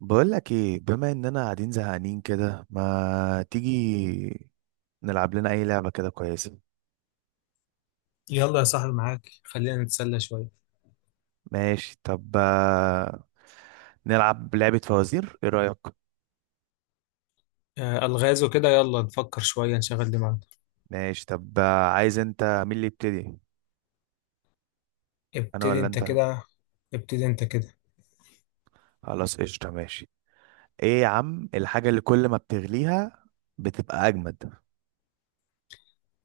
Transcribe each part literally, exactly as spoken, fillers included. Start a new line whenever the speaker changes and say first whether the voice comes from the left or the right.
right: بقول لك ايه، بما اننا قاعدين زهقانين كده، ما تيجي نلعب لنا اي لعبة كده كويسة؟
left: يلا يا صاحبي، معاك، خلينا نتسلى شوية.
right: ماشي طب، آه، نلعب لعبة فوازير، ايه رأيك؟
left: آه، ألغاز وكده، يلا نفكر شوية نشغل دماغنا.
right: ماشي طب، آه، عايز انت مين اللي يبتدي، انا
left: ابتدي
right: ولا
left: انت
right: انت؟
left: كده. ابتدي انت كده.
right: خلاص قشطة، ماشي. ايه يا عم الحاجة اللي كل ما بتغليها بتبقى اجمد؟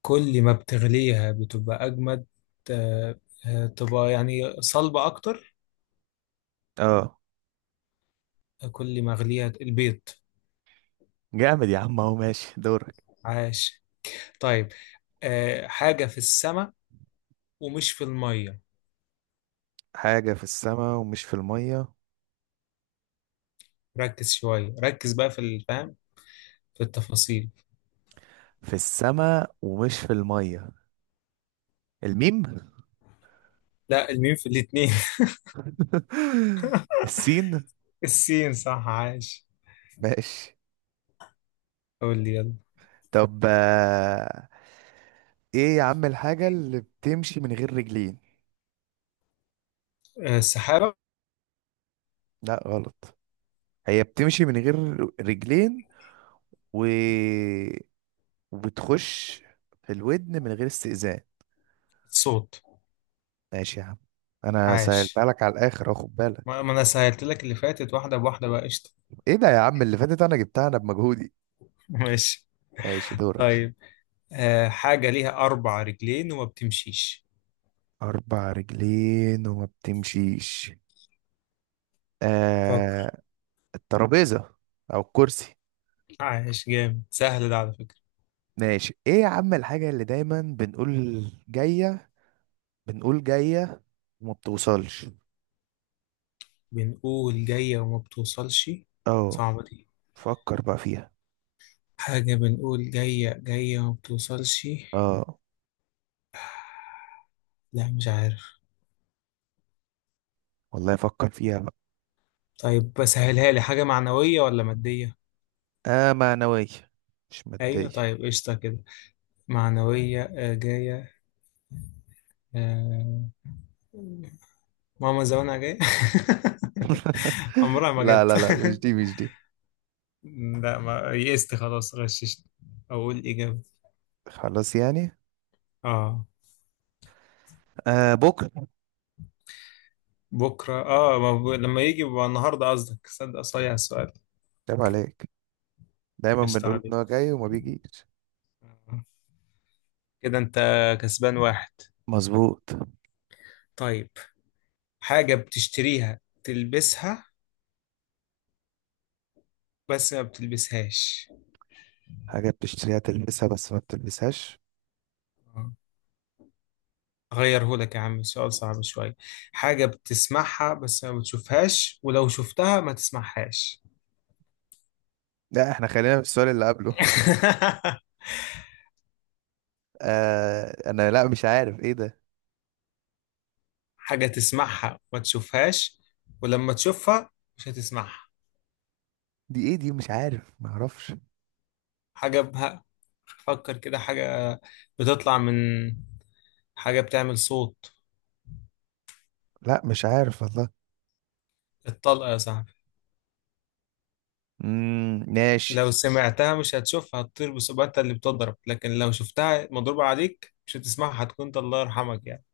left: كل ما بتغليها بتبقى أجمد. آه، آه، تبقى يعني صلبة أكتر.
right: اه.
left: كل ما أغليها البيض.
right: جامد يا عم، اهو ماشي دورك.
left: عاش. طيب، آه، حاجة في السماء ومش في المية.
right: حاجة في السماء ومش في المية.
left: ركز شوية، ركز بقى في الفهم، في التفاصيل.
right: في السماء ومش في المية، الميم؟
left: لا، الميم في الاتنين.
right: السين.
left: السين، صح، عاش.
right: ماشي
left: قول لي يلا.
right: طب، آه، ايه يا عم الحاجة اللي بتمشي من غير رجلين؟
left: آه، السحابة.
right: لا غلط. هي بتمشي من غير رجلين و... وبتخش في الودن من غير استئذان.
left: صوت.
right: ماشي يا عم، انا سألتها
left: عاش.
right: لك على الاخر اهو، خد بالك.
left: ما ما انا سهلت لك اللي فاتت، واحده بواحده بقى، قشطه.
right: ايه ده يا عم، اللي فاتت انا جبتها، انا بمجهودي.
left: ماشي.
right: ماشي، دورك.
left: طيب، آه حاجه ليها اربع رجلين وما بتمشيش.
right: اربع رجلين وما بتمشيش.
left: فكر.
right: آه... الترابيزة، او الكرسي.
left: عايش، جامد، سهل ده على فكره.
right: ماشي. ايه يا عم الحاجة اللي دايما بنقول جاية، بنقول جاية وما بتوصلش؟
left: بنقول جايه وما بتوصلش.
right: اه،
left: صعبه دي.
right: فكر بقى فيها.
left: حاجه بنقول جايه جايه وما بتوصلش.
right: اه
left: لا مش عارف.
right: والله، فكر فيها بقى.
left: طيب، بسهلها لي، حاجه معنويه ولا ماديه؟
right: اه، معنوية مش
left: ايوه،
right: مادية.
left: طيب قشطه كده. معنويه، آه جايه. آه. ماما زمانها جايه. عمرها ما
right: لا
left: جت
right: لا لا، مش دي مش دي.
left: لا، ما يئست خلاص، غششت، اقول اجابه.
right: خلاص يعني.
left: اه.
right: آه، بكرة.
left: بكره، اه ما ب... لما يجي بقى النهارده، قصدك، صدق صايع السؤال.
right: عيب عليك، دايما
left: قشطة
right: بنقول ان
left: عليك.
right: هو جاي وما بيجيش.
left: آه. كده انت كسبان واحد.
right: مظبوط.
left: طيب، حاجه بتشتريها تلبسها بس ما بتلبسهاش.
right: حاجة بتشتريها تلبسها بس ما بتلبسهاش.
left: آه. اغيره لك يا عم، سؤال صعب شويه، حاجه بتسمعها بس ما بتشوفهاش، ولو شفتها ما تسمعهاش.
right: لا، احنا خلينا في السؤال اللي قبله. آه انا، لا مش عارف ايه ده.
left: حاجه تسمعها ما تشوفهاش، ولما تشوفها مش هتسمعها.
right: دي ايه دي؟ مش عارف، ما اعرفش.
left: حاجة بها فكر كده، حاجة بتطلع من حاجة بتعمل صوت.
right: لا مش عارف والله.
left: الطلقة يا صاحبي.
right: امم ماشي.
left: لو سمعتها مش هتشوفها، هتطير بسرعة اللي بتضرب، لكن لو شفتها مضروبة عليك مش هتسمعها، هتكون ده الله يرحمك يعني.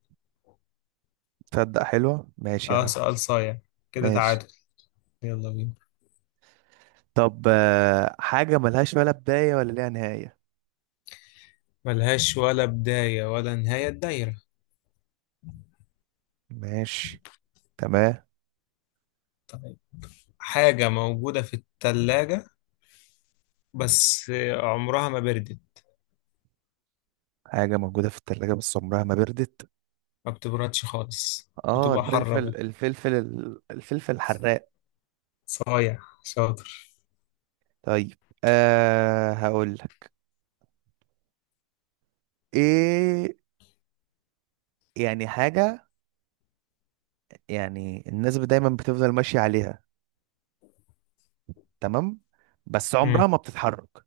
right: تصدق حلوة، ماشي يا
left: اه،
right: عم.
left: سؤال صايع. كده
right: ماشي
left: تعادل. يلا بينا.
right: طب، آه، حاجة ملهاش ولا بداية ولا ليها نهاية.
left: ملهاش ولا بداية ولا نهاية، الدايرة.
right: ماشي، تمام.
left: طيب، حاجة موجودة في التلاجة بس عمرها ما بردت.
right: حاجة موجودة في التلاجة بس عمرها ما بردت.
left: ما بتبردش خالص،
right: اه،
left: بتبقى
right: الفلفل،
left: حرة بقى.
right: الفلفل، الفلفل الحراق.
left: صايع، شاطر.
right: طيب، آه هقول لك ايه. يعني حاجة، يعني الناس دايما بتفضل ماشية عليها، تمام؟ بس
left: مم.
right: عمرها ما بتتحرك،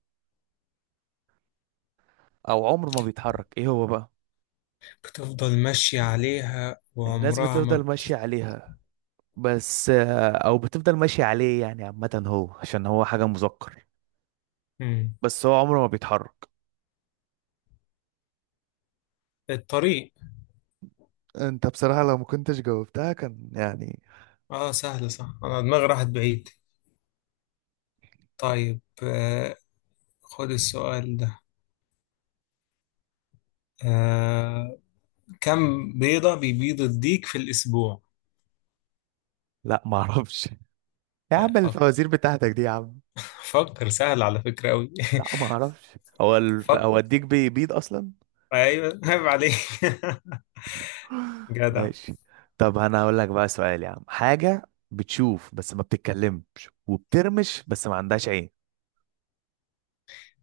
right: او عمر ما بيتحرك، ايه هو بقى؟
left: بتفضل ماشية عليها
right: الناس
left: وعمرها ما
right: بتفضل
left: بت...
right: ماشية عليها بس، آه، او بتفضل ماشي عليه، يعني عامة هو عشان هو حاجة مذكر.
left: مم.
right: بس هو عمره ما بيتحرك.
left: الطريق.
right: انت بصراحة لو ما كنتش جاوبتها كان يعني.
left: اه سهل، صح، انا دماغي راحت بعيد. طيب، آه خد السؤال ده. آه كم بيضة بيبيض الديك في الأسبوع؟
right: لا ما اعرفش يا
left: لا،
right: عم، الفوازير
left: فكر،
right: بتاعتك دي يا عم!
left: فكر سهل على فكرة أوي.
right: لا ما اعرفش، هو الف...
left: فكر.
right: هو الديك بيبيض اصلا؟
left: أيوه، عيب عليك. جدع.
right: ماشي طب، انا هقول لك بقى سؤال يا عم. حاجة بتشوف بس ما بتتكلمش، وبترمش بس ما عندهاش عين.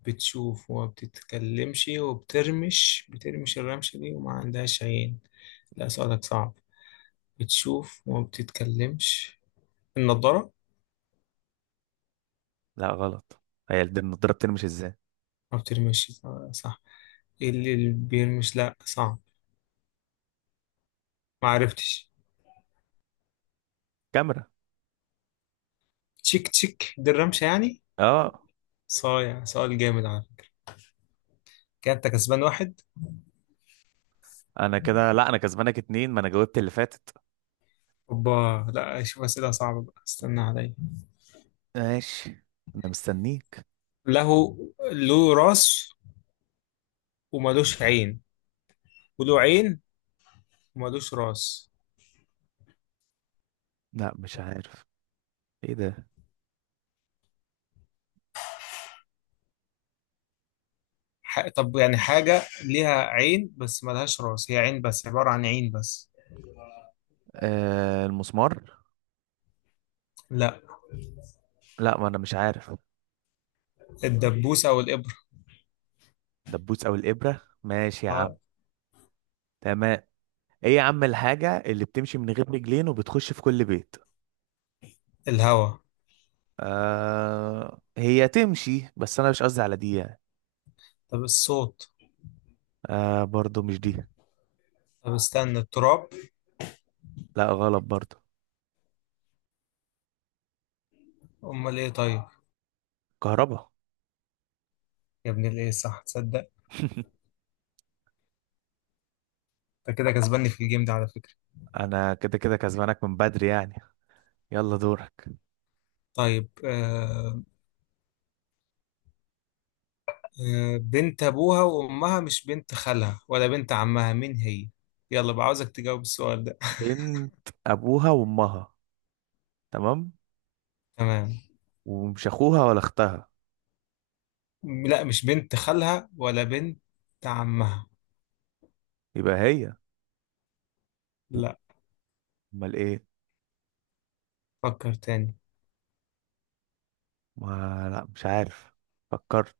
left: بتشوف وما بتتكلمش وبترمش، بترمش الرمشة دي وما عندهاش عين؟ لا سؤالك صعب. بتشوف وما بتتكلمش، النضارة.
right: لا غلط، هي الد- النضاره بترمش ازاي؟
left: ما بترمش، آه، صح. اللي اللي بيرمش، لا صعب، ما عرفتش.
right: كاميرا.
left: تشيك تشيك دي الرمشة يعني.
right: اه.
left: صايع، سؤال جامد على فكرة. كده انت كسبان واحد.
right: انا كده، لا، انا كسبانك اتنين، ما انا جاوبت اللي فاتت.
left: اوبا. لا اشوف اسئلة صعبة بقى، استنى عليا.
right: ماشي، انا مستنيك.
left: له له راس وملوش عين، وله عين وملوش راس.
right: لا مش عارف، ايه ده؟
left: ح... طب يعني حاجة ليها عين بس ملهاش راس، هي عين بس، عبارة عن عين بس.
right: آه، المسمار.
left: لا.
right: لا، ما انا مش عارف.
left: الدبوسة أو الإبرة.
right: دبوس او الابره، ماشي يا عم.
left: آه.
right: تمام. ايه يا عم الحاجه اللي بتمشي من غير رجلين وبتخش في كل بيت؟
left: الهوا.
right: آه، هي تمشي بس انا مش قصدي على دي يعني.
left: طب الصوت.
right: آه، برضو مش دي.
left: طب استنى، التراب.
right: لا غلط برضو.
left: أمال إيه طيب.
right: كهربا.
left: يا ابن الايه، صح، تصدق. انت كده كسباني في الجيم ده على فكرة.
right: انا كده كده كسبانك من بدري يعني. يلا دورك.
left: طيب، آه آه بنت ابوها وامها، مش بنت خالها ولا بنت عمها، مين هي؟ يلا بقى، عاوزك تجاوب السؤال ده.
right: بنت ابوها وامها، تمام،
left: تمام.
right: ومش اخوها ولا اختها.
left: لا مش بنت خالها ولا بنت عمها.
right: يبقى هي،
left: لا،
right: امال ايه؟
left: فكر تاني.
right: ما لا مش عارف، فكرت.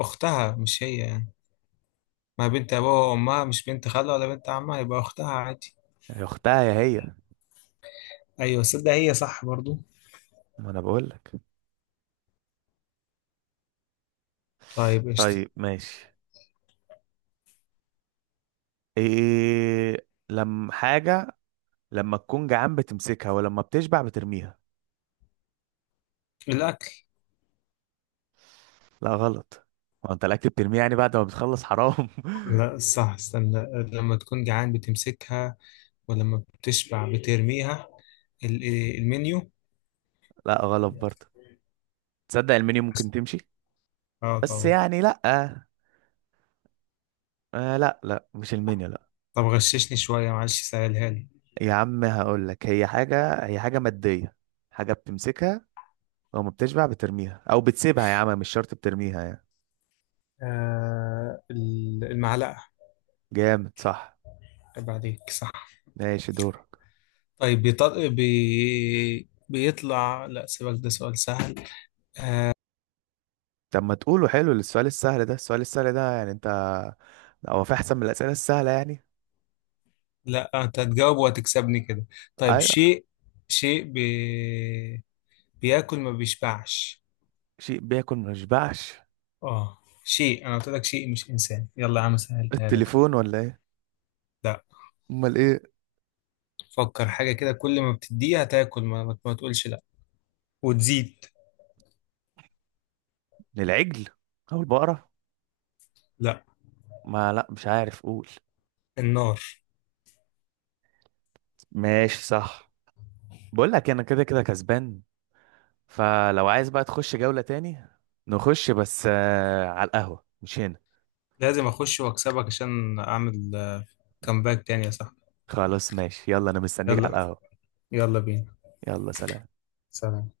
left: اختها مش هي يعني؟ ما بنت ابوها وامها مش بنت خالها ولا بنت عمها، يبقى اختها عادي.
right: يا اختها يا هي.
left: ايوه، صدق، هي صح برضو.
right: ما انا بقول لك.
left: طيب قشطة.
right: طيب ماشي. ايه لما حاجة، لما تكون جعان بتمسكها ولما بتشبع بترميها؟
left: الاكل.
right: لا غلط. هو انت الاكل بترميه يعني بعد ما بتخلص؟ حرام.
left: لا صح، استنى. لما تكون جعان بتمسكها ولما بتشبع بترميها، ال- إيه، المنيو.
right: لا غلط برضه. تصدق المنيو ممكن تمشي
left: اه
right: بس
left: طبعا.
right: يعني لا، آه آه، لا لا مش المنيو لا.
left: طب غششني شوية، معلش سهلها لي.
right: يا عم هقول لك. هي حاجة هي حاجة مادية، حاجة بتمسكها، وما بتشبع بترميها او بتسيبها يا عم، مش شرط بترميها يعني.
left: آه ال- المعلقة.
right: جامد صح.
left: عيب عليك، صح.
right: ماشي، دورك.
left: طيب، بيطل... بي... بيطلع، لا سيبك، ده سؤال سهل.
right: طب ما تقوله حلو السؤال السهل ده، السؤال السهل ده يعني انت، هو في احسن من الاسئله السهله يعني؟
left: لا، انت هتجاوب وهتكسبني كده. طيب،
right: ايوه.
left: شيء، شيء بي... بياكل ما بيشبعش.
right: شيء بياكل ما يشبعش؟
left: اه. شيء، انا قلت لك شيء مش انسان، يلا يا عم، سهلتها لك أهو.
right: التليفون ولا ايه؟
left: لا.
right: امال ايه؟
left: فكر، حاجة كده كل ما بتديها تاكل ما, ما تقولش لا، وتزيد.
right: العجل، او البقره.
left: لا.
right: ما لا مش عارف، قول.
left: النار.
right: ماشي صح. بقول لك انا كده كده كسبان، فلو عايز بقى تخش جوله تاني. نخش، بس آه على القهوه مش هنا.
left: لازم اخش واكسبك عشان اعمل آه، كامباك تاني يا صاحبي.
right: خلاص ماشي، يلا انا مستنيك على
left: يلا،
right: القهوه.
left: يلا بينا.
right: يلا سلام.
left: سلام.